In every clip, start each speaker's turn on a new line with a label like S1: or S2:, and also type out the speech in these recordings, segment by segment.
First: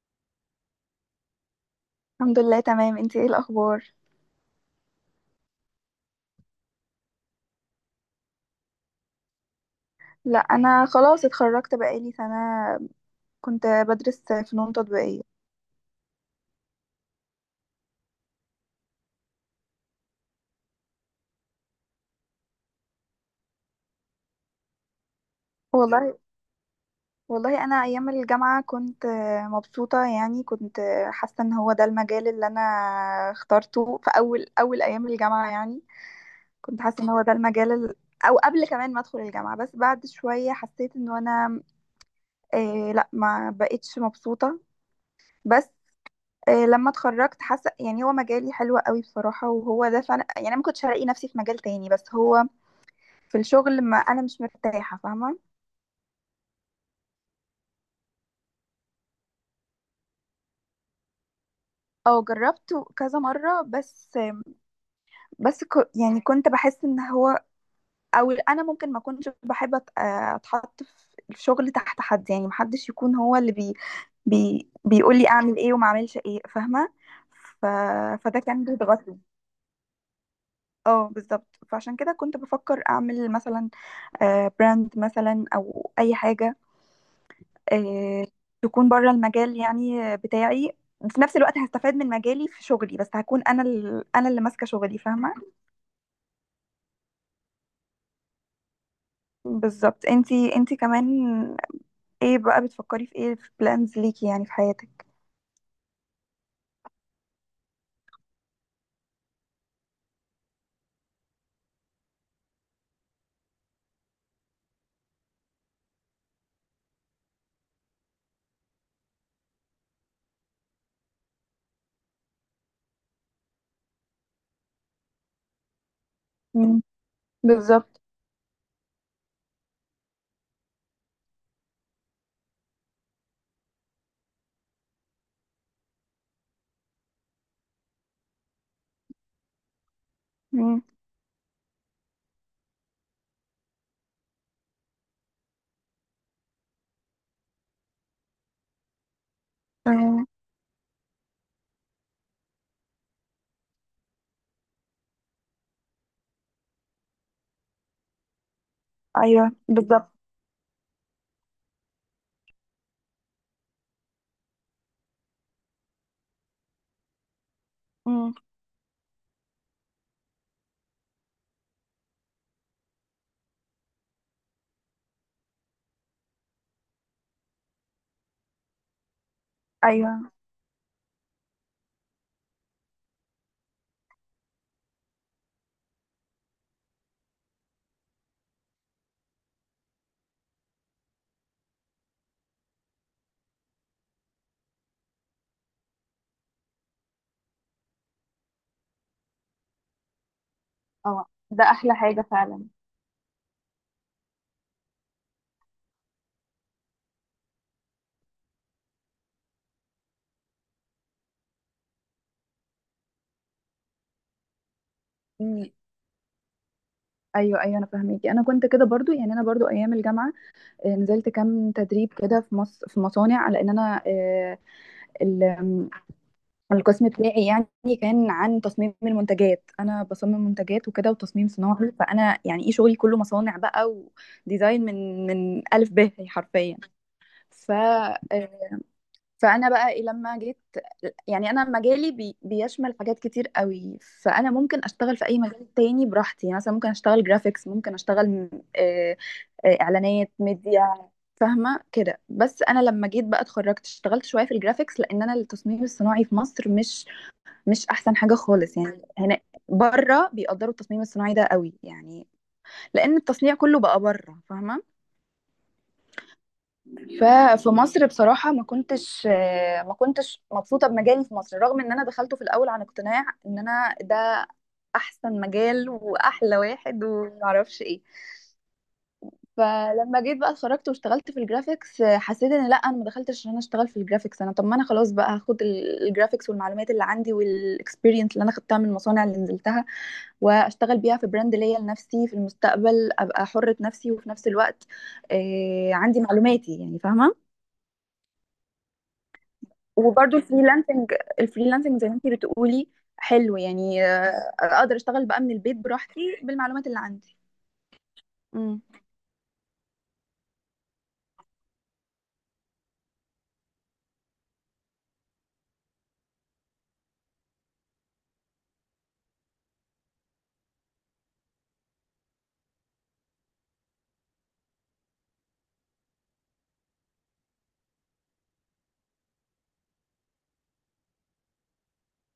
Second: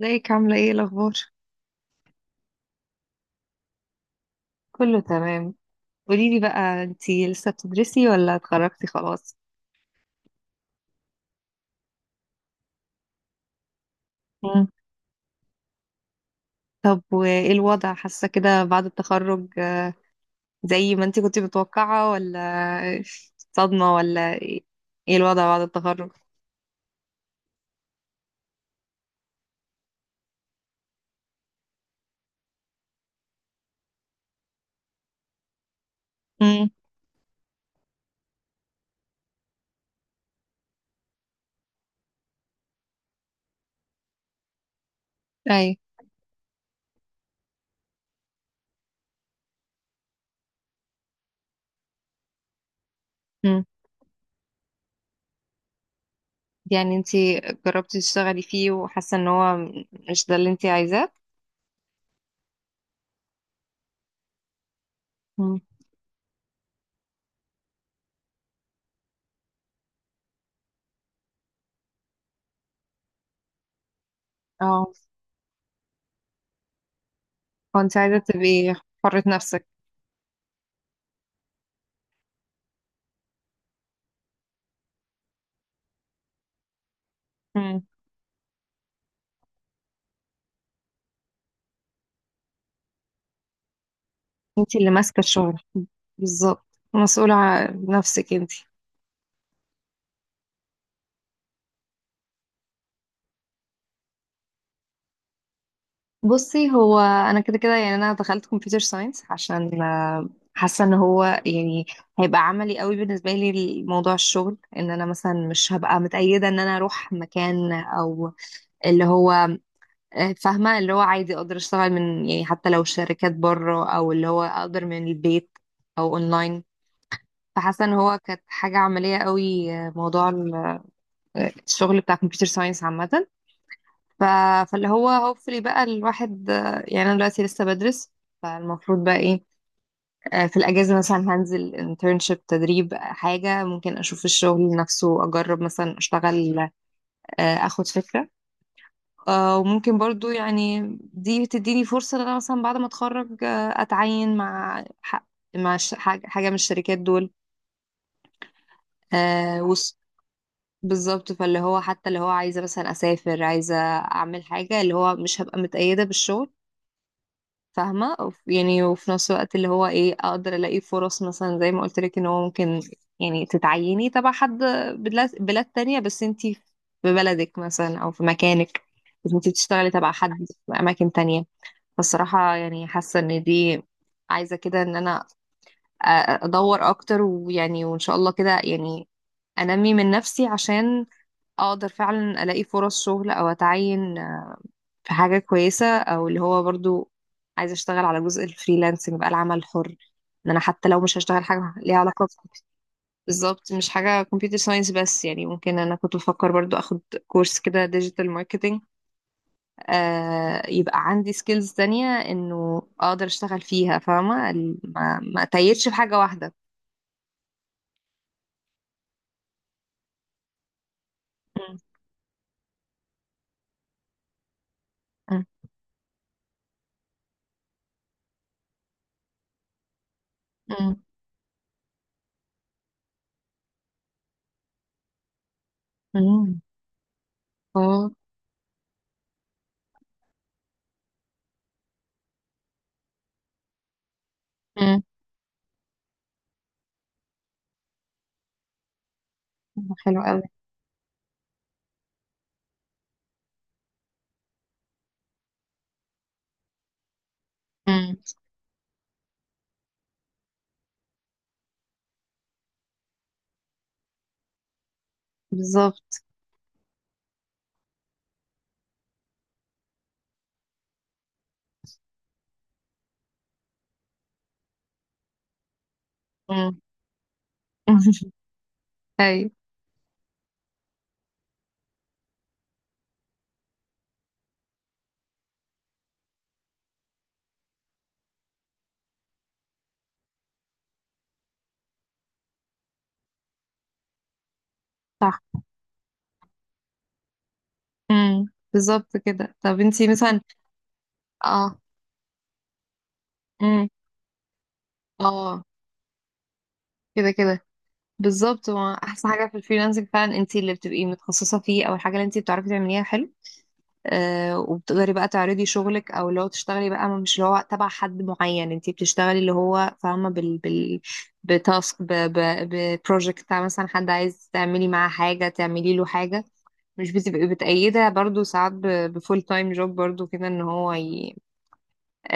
S1: ازيك عاملة ايه الأخبار؟
S2: الحمد لله، تمام. انتي ايه الاخبار؟
S1: كله تمام. قوليلي بقى انتي لسه بتدرسي ولا اتخرجتي خلاص؟
S2: لا، انا خلاص اتخرجت بقالي سنه. كنت بدرس
S1: مم.
S2: فنون تطبيقيه.
S1: طب وايه الوضع حاسة كده بعد التخرج، زي ما انتي كنتي متوقعة ولا صدمة ولا ايه؟ ايه الوضع بعد التخرج؟
S2: والله، والله انا ايام الجامعه كنت مبسوطه، يعني كنت حاسه ان هو ده المجال اللي انا اخترته في اول اول ايام الجامعه، يعني
S1: مم.
S2: كنت حاسه ان هو ده المجال او قبل كمان ما ادخل الجامعه. بس بعد شويه حسيت ان انا لا، ما بقتش مبسوطه بس.
S1: أي.
S2: لما اتخرجت حاسه يعني هو مجالي حلو قوي بصراحه، وهو ده فعلا، يعني انا ما كنتش هلاقي نفسي في مجال تاني، بس هو في
S1: مم.
S2: الشغل ما انا مش مرتاحه، فاهمه.
S1: يعني انتي جربتي تشتغلي فيه وحاسة ان هو مش ده اللي انتي عايزاه؟
S2: او جربته كذا مره بس.
S1: مم.
S2: يعني كنت بحس ان هو، او انا ممكن ما كنتش بحب اتحط في الشغل تحت حد، يعني محدش يكون هو اللي
S1: اه.
S2: بيقول لي اعمل ايه وما اعملش ايه، فاهمه. ف...
S1: هو انتي عايزة
S2: فده كان
S1: تبقي
S2: بيضغطني.
S1: حرة نفسك.
S2: اه، بالظبط. فعشان كده كنت بفكر اعمل مثلا براند مثلا او اي حاجه،
S1: مم.
S2: آه، تكون بره المجال يعني بتاعي. في نفس الوقت هستفاد من مجالي في شغلي، بس هكون انا اللي ماسكه
S1: انتي اللي
S2: شغلي،
S1: ماسكة
S2: فاهمه.
S1: الشغل بالظبط، مسؤولة عن نفسك انتي.
S2: بالظبط. انتي كمان ايه بقى بتفكري في ايه، في بلانز ليكي يعني في حياتك؟
S1: بصي، هو انا كده كده يعني انا دخلت كمبيوتر ساينس عشان، حاسه ان هو يعني هيبقى عملي قوي بالنسبه لي لموضوع الشغل، ان انا مثلا مش هبقى متقيده ان انا اروح مكان او اللي هو، فاهمه؟ اللي هو عادي اقدر اشتغل من، يعني حتى لو شركات بره، او اللي هو اقدر من البيت او اونلاين.
S2: مم.
S1: فحاسه ان
S2: بالظبط.
S1: هو كانت حاجه عمليه قوي، موضوع الشغل بتاع كمبيوتر ساينس عامه. ف... فاللي هو هوبفلي بقى الواحد، يعني انا دلوقتي لسه بدرس، فالمفروض بقى ايه؟ في
S2: مم.
S1: الاجازه مثلا هنزل انترنشيب، تدريب، حاجه ممكن اشوف الشغل نفسه، اجرب مثلا اشتغل، اخد فكره. وممكن
S2: مم.
S1: برضو يعني دي بتديني فرصه ان انا مثلا بعد ما اتخرج، اتعين مع حاجة من الشركات دول،
S2: ايوه
S1: آه، وص-
S2: بالظبط.
S1: بالظبط. فاللي هو حتى اللي هو عايزه مثلا اسافر، عايزه اعمل حاجه، اللي هو مش هبقى متقيده بالشغل، فاهمة؟
S2: مم.
S1: يعني وفي نفس الوقت اللي هو ايه، اقدر الاقي فرص مثلا زي ما قلت لك ان هو ممكن يعني تتعيني تبع حد، بلاد تانية، بس انتي في بلدك مثلا او في مكانك، بس انتي بتشتغلي
S2: ايوه.
S1: تبع حد في اماكن تانية. فالصراحة يعني حاسة ان دي، عايزة كده ان انا، ادور اكتر، ويعني وان شاء الله كده يعني انمي من نفسي عشان اقدر فعلا الاقي فرص شغل او اتعين في حاجة كويسة، او اللي هو برضو عايزة اشتغل على جزء الفريلانسنج بقى، العمل الحر، ان انا حتى لو مش
S2: اه،
S1: هشتغل
S2: ده
S1: حاجة
S2: احلى
S1: ليها
S2: حاجة
S1: علاقة
S2: فعلا.
S1: بالظبط، مش حاجة كمبيوتر ساينس بس، يعني ممكن انا كنت بفكر برضو اخد كورس كده ديجيتال ماركتينج، آه، يبقى عندي سكيلز تانية انه اقدر اشتغل فيها، فاهمة؟ ما
S2: مم.
S1: اتيتش في حاجة واحدة.
S2: ايوه، ايوه، انا فاهميكي. انا كنت كده برضو، يعني انا برضو ايام الجامعه نزلت كام
S1: مم.
S2: تدريب كده في في مصانع، لان انا
S1: مم.
S2: ال- القسم بتاعي يعني كان عن تصميم المنتجات. انا بصمم منتجات
S1: مم.
S2: وكده، وتصميم صناعي، فانا يعني ايه شغلي كله مصانع بقى، وديزاين من الف ب
S1: مم.
S2: حرفيا. ف
S1: اه.
S2: آه، فانا بقى لما جيت، يعني انا مجالي بيشمل حاجات كتير قوي. فانا ممكن
S1: مم.
S2: اشتغل في اي مجال تاني براحتي، يعني مثلا ممكن اشتغل جرافيكس، ممكن اشتغل آه،
S1: حلو
S2: اعلانات،
S1: قوي.
S2: ميديا، فاهمه كده. بس انا لما جيت بقى اتخرجت اشتغلت شويه في الجرافيكس، لان انا التصميم الصناعي في مصر مش، مش
S1: مم.
S2: احسن حاجه خالص يعني هنا. بره بيقدروا التصميم الصناعي ده قوي، يعني لان التصنيع كله بقى بره، فاهمه.
S1: بالظبط.
S2: ففي مصر بصراحة ما كنتش مبسوطة بمجالي في مصر، رغم ان انا دخلته في الاول عن اقتناع ان انا ده احسن مجال واحلى
S1: مم.
S2: واحد ومعرفش ايه.
S1: ايوه.
S2: فلما جيت بقى اتخرجت واشتغلت في الجرافيكس، حسيت ان لا، انا ما دخلتش عشان انا اشتغل في الجرافيكس. انا طب ما انا خلاص بقى هاخد الجرافيكس والمعلومات اللي عندي والاكسبيرينس اللي انا خدتها من المصانع اللي نزلتها، واشتغل بيها في براند ليا لنفسي في المستقبل، ابقى حرة نفسي، وفي نفس الوقت
S1: صح.
S2: عندي معلوماتي يعني، فاهمة.
S1: امم. بالظبط كده. طب انتي
S2: وبرضو
S1: مثلا،
S2: الفريلانسنج،
S1: اه،
S2: الفريلانسنج زي ما انتي بتقولي، حلو
S1: امم،
S2: يعني. اقدر اشتغل بقى من
S1: اه،
S2: البيت براحتي بالمعلومات اللي
S1: كده
S2: عندي.
S1: كده بالظبط.
S2: امم.
S1: ما احسن حاجه في الفريلانسنج فعلا، انتي اللي بتبقي متخصصه فيه او الحاجه اللي انتي بتعرفي تعمليها، حلو. آه، وبتقدري بقى تعرضي شغلك، او اللي هو تشتغلي بقى مش اللي هو تبع حد معين، انتي بتشتغلي اللي هو فاهمه، بال بتاسك، ب ببروجكت بتاع مثلا حد عايز تعملي معاه حاجه، تعملي له حاجه، مش بتبقي بتأيدها برضو ساعات بفول تايم جوب، برضو كده ان هو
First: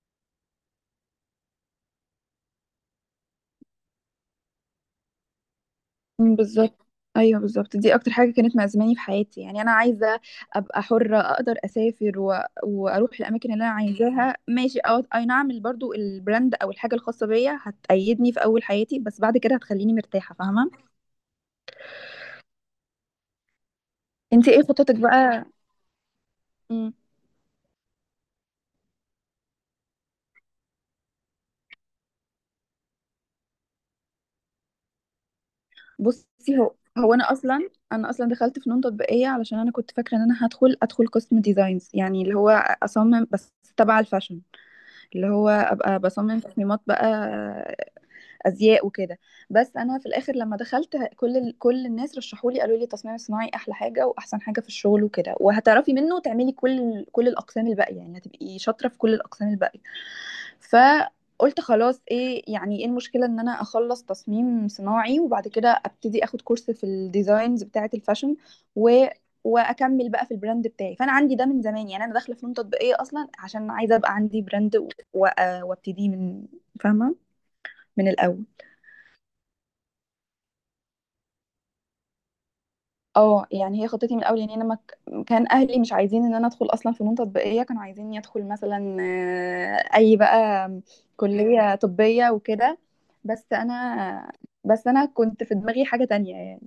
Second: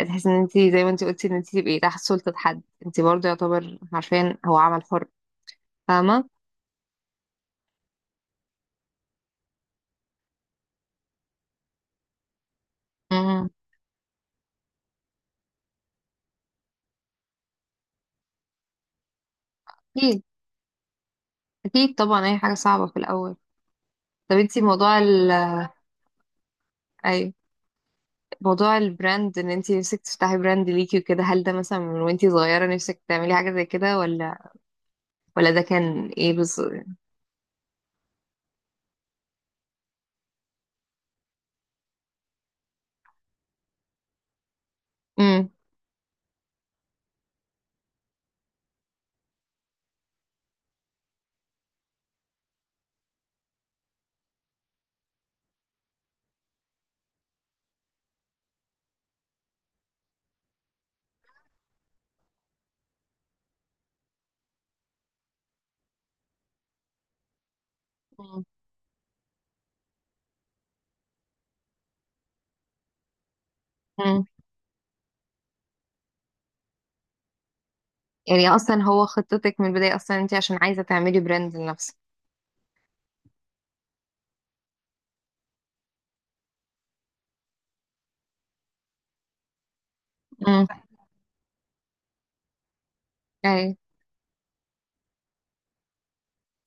S1: تحس ان انت زي ما انت قلتي ان انت تبقي تحت سلطة حد، انت برضه يعتبر عارفين هو عمل حر، فاهمة؟
S2: مم، بالظبط. ايوه بالظبط، دي اكتر حاجه كانت مأزماني في حياتي. يعني انا عايزه ابقى حره، اقدر اسافر واروح
S1: مم.
S2: الاماكن اللي انا عايزاها ماشي. اي نعم، برضو البراند او الحاجه الخاصه بيا هتأيدني في اول حياتي، بس بعد كده هتخليني
S1: اكيد،
S2: مرتاحه، فاهمه.
S1: اكيد طبعا، اي حاجة صعبة في الاول. طب
S2: انت
S1: انت
S2: ايه خطتك
S1: موضوع ال،
S2: بقى؟ مم.
S1: اي، موضوع البراند، ان انت نفسك تفتحي براند ليكي وكده، هل ده مثلا من وانت صغيرة نفسك تعملي حاجة زي كده، ولا ولا ده كان ايه
S2: بصي،
S1: بس؟
S2: هو انا اصلا دخلت فنون تطبيقيه علشان انا كنت فاكره ان انا ادخل قسم ديزاينز، يعني اللي هو اصمم بس تبع الفاشن، اللي هو
S1: امم.
S2: ابقى بصمم تصميمات بقى ازياء وكده. بس انا في الاخر لما كل كل الناس رشحوا لي، قالوا لي التصميم الصناعي احلى حاجه واحسن حاجه في الشغل وكده، وهتعرفي منه تعملي كل كل الاقسام الباقيه، يعني هتبقي شاطره في كل الاقسام الباقيه. فقلت خلاص، ايه يعني ايه المشكله ان انا اخلص تصميم صناعي، وبعد كده ابتدي اخد كورس في الديزاينز بتاعه الفاشن و واكمل بقى في البراند. فاي فانا عندي ده من زمان، يعني انا داخله فنون تطبيقيه اصلا عشان عايزه ابقى
S1: امم.
S2: عندي براند وابتديه من، فاهمه، من الاول.
S1: يعني اصلا هو خطتك من البداية اصلا انت عشان عايزة تعملي براند لنفسك.
S2: اه، يعني هي خطتي من الاول. يعني انا ما ك- كان اهلي مش عايزين ان انا ادخل اصلا فنون تطبيقيه، كانوا عايزيني ادخل مثلا آه، اي
S1: امم.
S2: بقى كليه طبيه وكده. بس
S1: اي.
S2: انا بس انا كنت في دماغي حاجه تانية يعني.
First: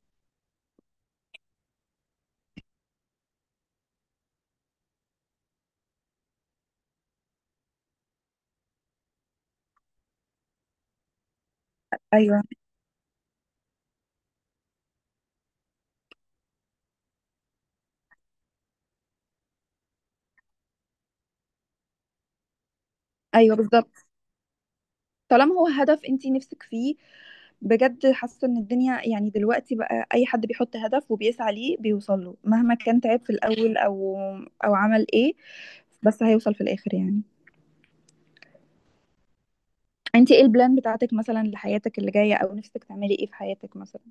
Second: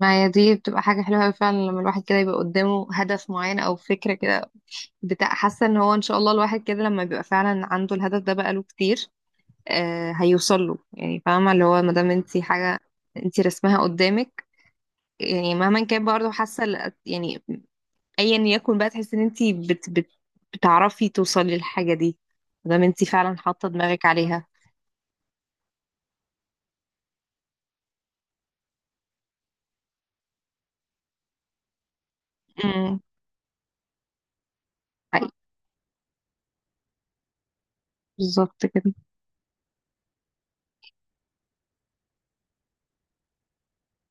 S1: ما هي دي بتبقى حاجة حلوة أوي فعلا، لما الواحد كده يبقى قدامه هدف معين أو فكرة كده بتاع، حاسه ان هو ان شاء الله الواحد كده لما بيبقى فعلا عنده الهدف ده بقاله كتير، آه هيوصل له، يعني فاهمه؟ اللي هو ما دام انت
S2: ايوه،
S1: حاجه انت رسمها قدامك، يعني مهما كان برضه حاسه، يعني ايا يكن بقى، تحسي ان انت بت بتعرفي توصلي للحاجه دي ما دام انت فعلا
S2: ايوه
S1: حاطه
S2: بالظبط.
S1: دماغك عليها.
S2: طالما هو هدف انتي نفسك فيه، بجد حاسه ان الدنيا يعني دلوقتي بقى اي حد بيحط هدف وبيسعى ليه بيوصل له، مهما
S1: امم.
S2: كان تعب في الاول او عمل
S1: حقيقي.
S2: ايه، بس هيوصل في الاخر يعني.
S1: بالظبط كده.
S2: انت ايه البلان بتاعتك مثلا لحياتك اللي جاية، او نفسك تعملي ايه في حياتك مثلا؟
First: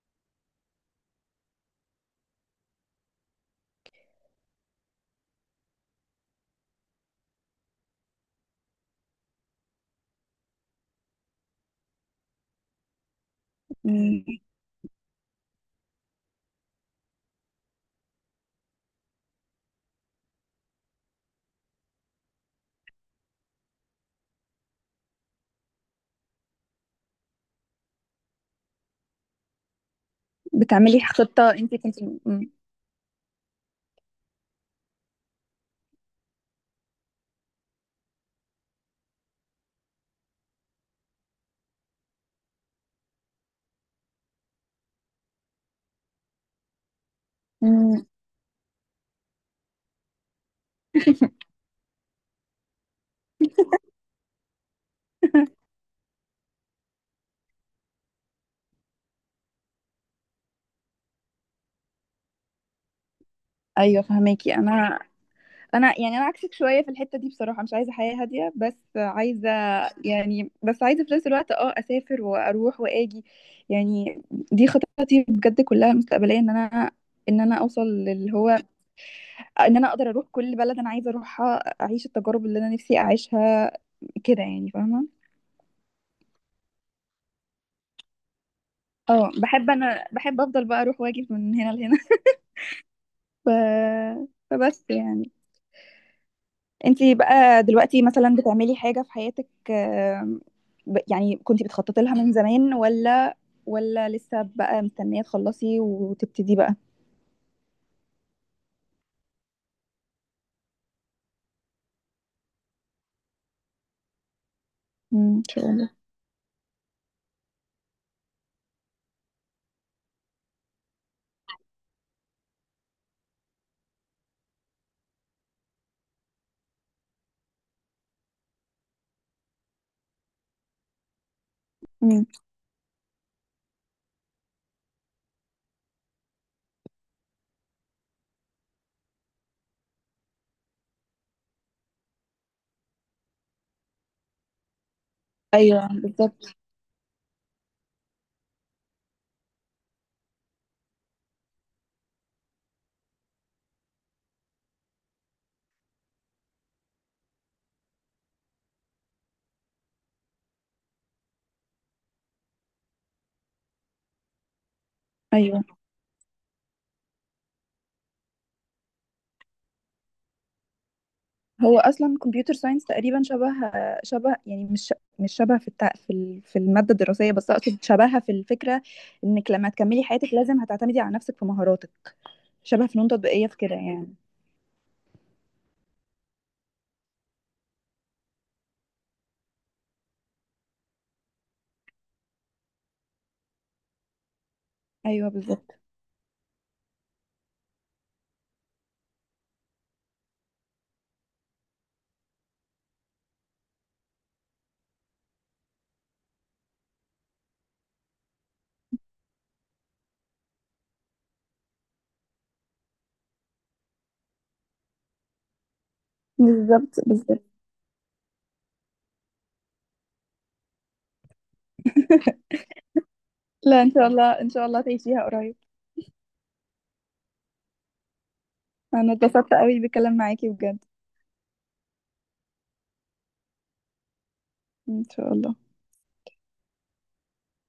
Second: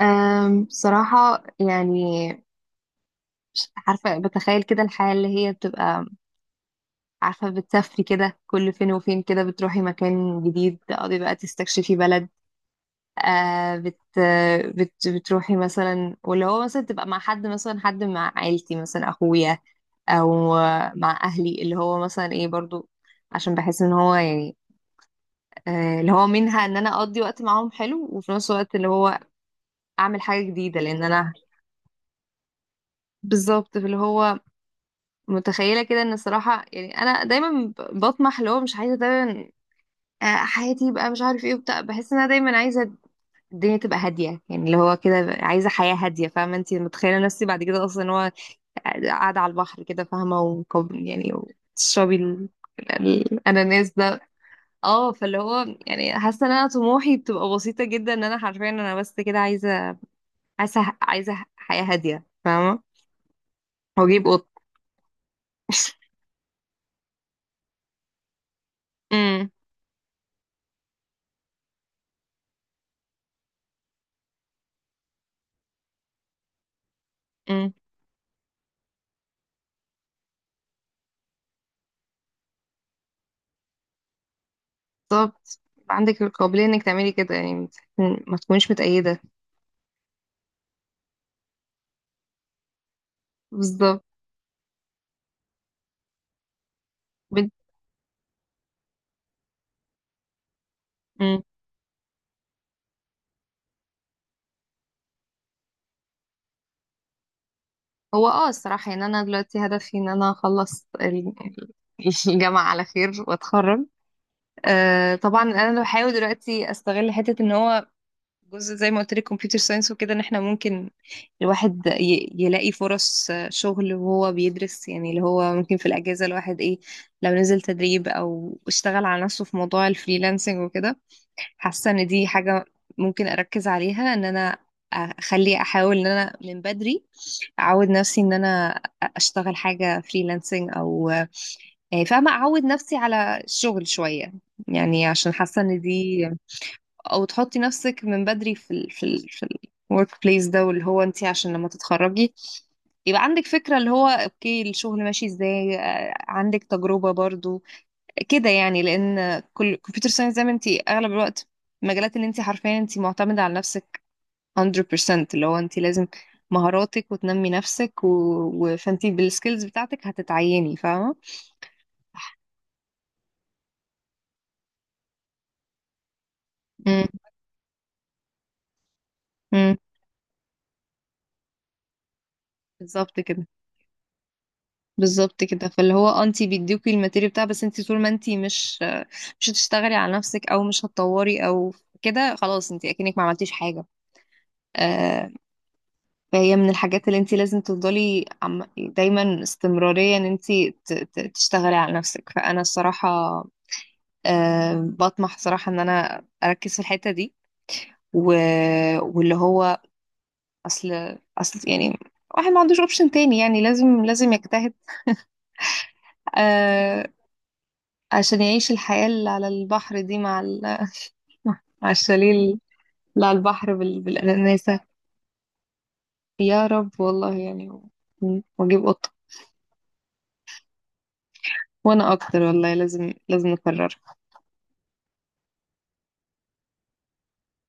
S1: أم، بصراحه يعني مش عارفه، بتخيل كده الحياه اللي هي بتبقى، عارفة بتسافري كده كل فين وفين، كده بتروحي مكان جديد تقعدي بقى تستكشفي بلد، آه بت
S2: مم.
S1: بت بتروحي مثلا، واللي هو مثلا تبقى مع حد مثلا، حد مع عيلتي مثلا، أخويا أو مع أهلي، اللي هو مثلا إيه برضو، عشان بحس إن هو يعني آه اللي هو منها إن أنا أقضي وقت معاهم حلو، وفي نفس الوقت اللي هو أعمل حاجة جديدة،
S2: بتعملي
S1: لأن أنا
S2: خطة انت كنت. مم.
S1: بالظبط اللي هو متخيلة كده، إن الصراحة يعني أنا دايما بطمح اللي هو مش عايزة دايما، حياتي بقى مش عارف ايه وبتاع، بحس ان انا دايما عايزه الدنيا تبقى هاديه، يعني اللي هو كده عايزه حياه هاديه، فاهمه؟ انت متخيله نفسي بعد كده اصلا
S2: مم.
S1: إن هو قاعده على البحر كده، فاهمه؟ وكوب يعني وتشربي الاناناس ده. اه، فاللي هو يعني حاسه ان انا طموحي بتبقى بسيطه جدا، ان انا حرفيا انا بس كده عايزه حياه هاديه، فاهمه؟
S2: ايوه
S1: واجيب قط.
S2: فهماكي انا. انا يعني انا عكسك شويه في الحته دي بصراحه، مش عايزه حياه هاديه، بس عايزه
S1: امم.
S2: يعني، بس عايزه في نفس الوقت اه اسافر واروح واجي. يعني دي خططي بجد كلها مستقبليه، ان انا،
S1: امم
S2: اوصل للي هو ان انا اقدر اروح كل بلد انا عايزه اروحها، اعيش التجارب اللي انا نفسي اعيشها، كده يعني، فاهمه.
S1: بالظبط، يبقى عندك القابليه انك تعملي كده يعني، ما تكونيش متأيده.
S2: اه بحب، انا بحب افضل بقى اروح واجي من هنا لهنا. ف...
S1: بالظبط.
S2: فبس يعني، انتي بقى دلوقتي مثلا بتعملي حاجة في حياتك، يعني
S1: بنت.
S2: كنتي بتخططي لها من زمان، ولا، ولا لسه بقى مستنية تخلصي وتبتدي بقى؟
S1: هو اه الصراحة يعني أنا دلوقتي هدفي إن أنا أخلص الجامعة على خير وأتخرج. آه
S2: مم،
S1: طبعا
S2: ان شاء
S1: أنا
S2: الله.
S1: بحاول دلوقتي أستغل حتة إن هو جزء زي ما قلت لك كمبيوتر ساينس وكده، إن إحنا ممكن الواحد يلاقي فرص، شغل وهو بيدرس، يعني اللي هو ممكن في الأجازة الواحد إيه، لو نزل تدريب أو اشتغل على نفسه في موضوع الفريلانسنج وكده، حاسة إن
S2: مم.
S1: دي حاجة ممكن أركز عليها، إن أنا أخلي أحاول إن أنا من بدري اعود نفسي ان انا اشتغل حاجه فريلانسنج او يعني، فاهمه؟ اعود نفسي على الشغل شويه يعني، عشان حاسه ان
S2: ايوه
S1: دي،
S2: بالظبط.
S1: او تحطي نفسك من بدري في في ال في الورك بليس ده، واللي هو انت عشان لما تتخرجي يبقى عندك فكره اللي هو اوكي الشغل ماشي ازاي، عندك تجربه برضو كده يعني. لان كل كمبيوتر ساينس زي ما انت، اغلب الوقت المجالات اللي انت حرفيا انت معتمده على نفسك 100%، اللي هو
S2: ايوه.
S1: انت لازم مهاراتك وتنمي نفسك فانت بالسكيلز بتاعتك هتتعيني، فاهمه؟
S2: هو اصلا كمبيوتر ساينس تقريبا شبه، يعني مش، مش شبه في في المادة
S1: امم.
S2: الدراسية، بس اقصد شبهها في الفكرة، انك لما
S1: امم
S2: تكملي حياتك لازم هتعتمدي على نفسك في مهاراتك، شبه فنون
S1: بالظبط كده،
S2: تطبيقية في كده يعني.
S1: بالظبط كده. فاللي هو انت بيديكي الماتيريال بتاع، بس انت طول ما انت مش، مش هتشتغلي على نفسك او مش هتطوري او كده، خلاص انت اكنك ما عملتيش حاجه.
S2: ايوه
S1: آه.
S2: بالظبط.
S1: فهي من الحاجات اللي انت لازم تفضلي دايما استمراريه، ان انت تشتغلي على نفسك. فانا الصراحه، آه بطمح صراحه ان انا اركز في الحته دي و... واللي هو، اصل اصل يعني واحد ما عندوش اوبشن تاني، يعني لازم يجتهد،
S2: بالظبط،
S1: آه،
S2: بالظبط.
S1: عشان يعيش الحياة اللي على البحر دي، مع مع الشاليه اللي على البحر،
S2: لا، ان شاء الله، ان شاء
S1: بالأناناسة.
S2: الله تعيشيها قريب.
S1: يا رب والله يعني. واجيب قطة.
S2: انا اتبسطت قوي بالكلام معاكي بجد.
S1: وانا اكتر والله، لازم نكررها.
S2: ان شاء الله.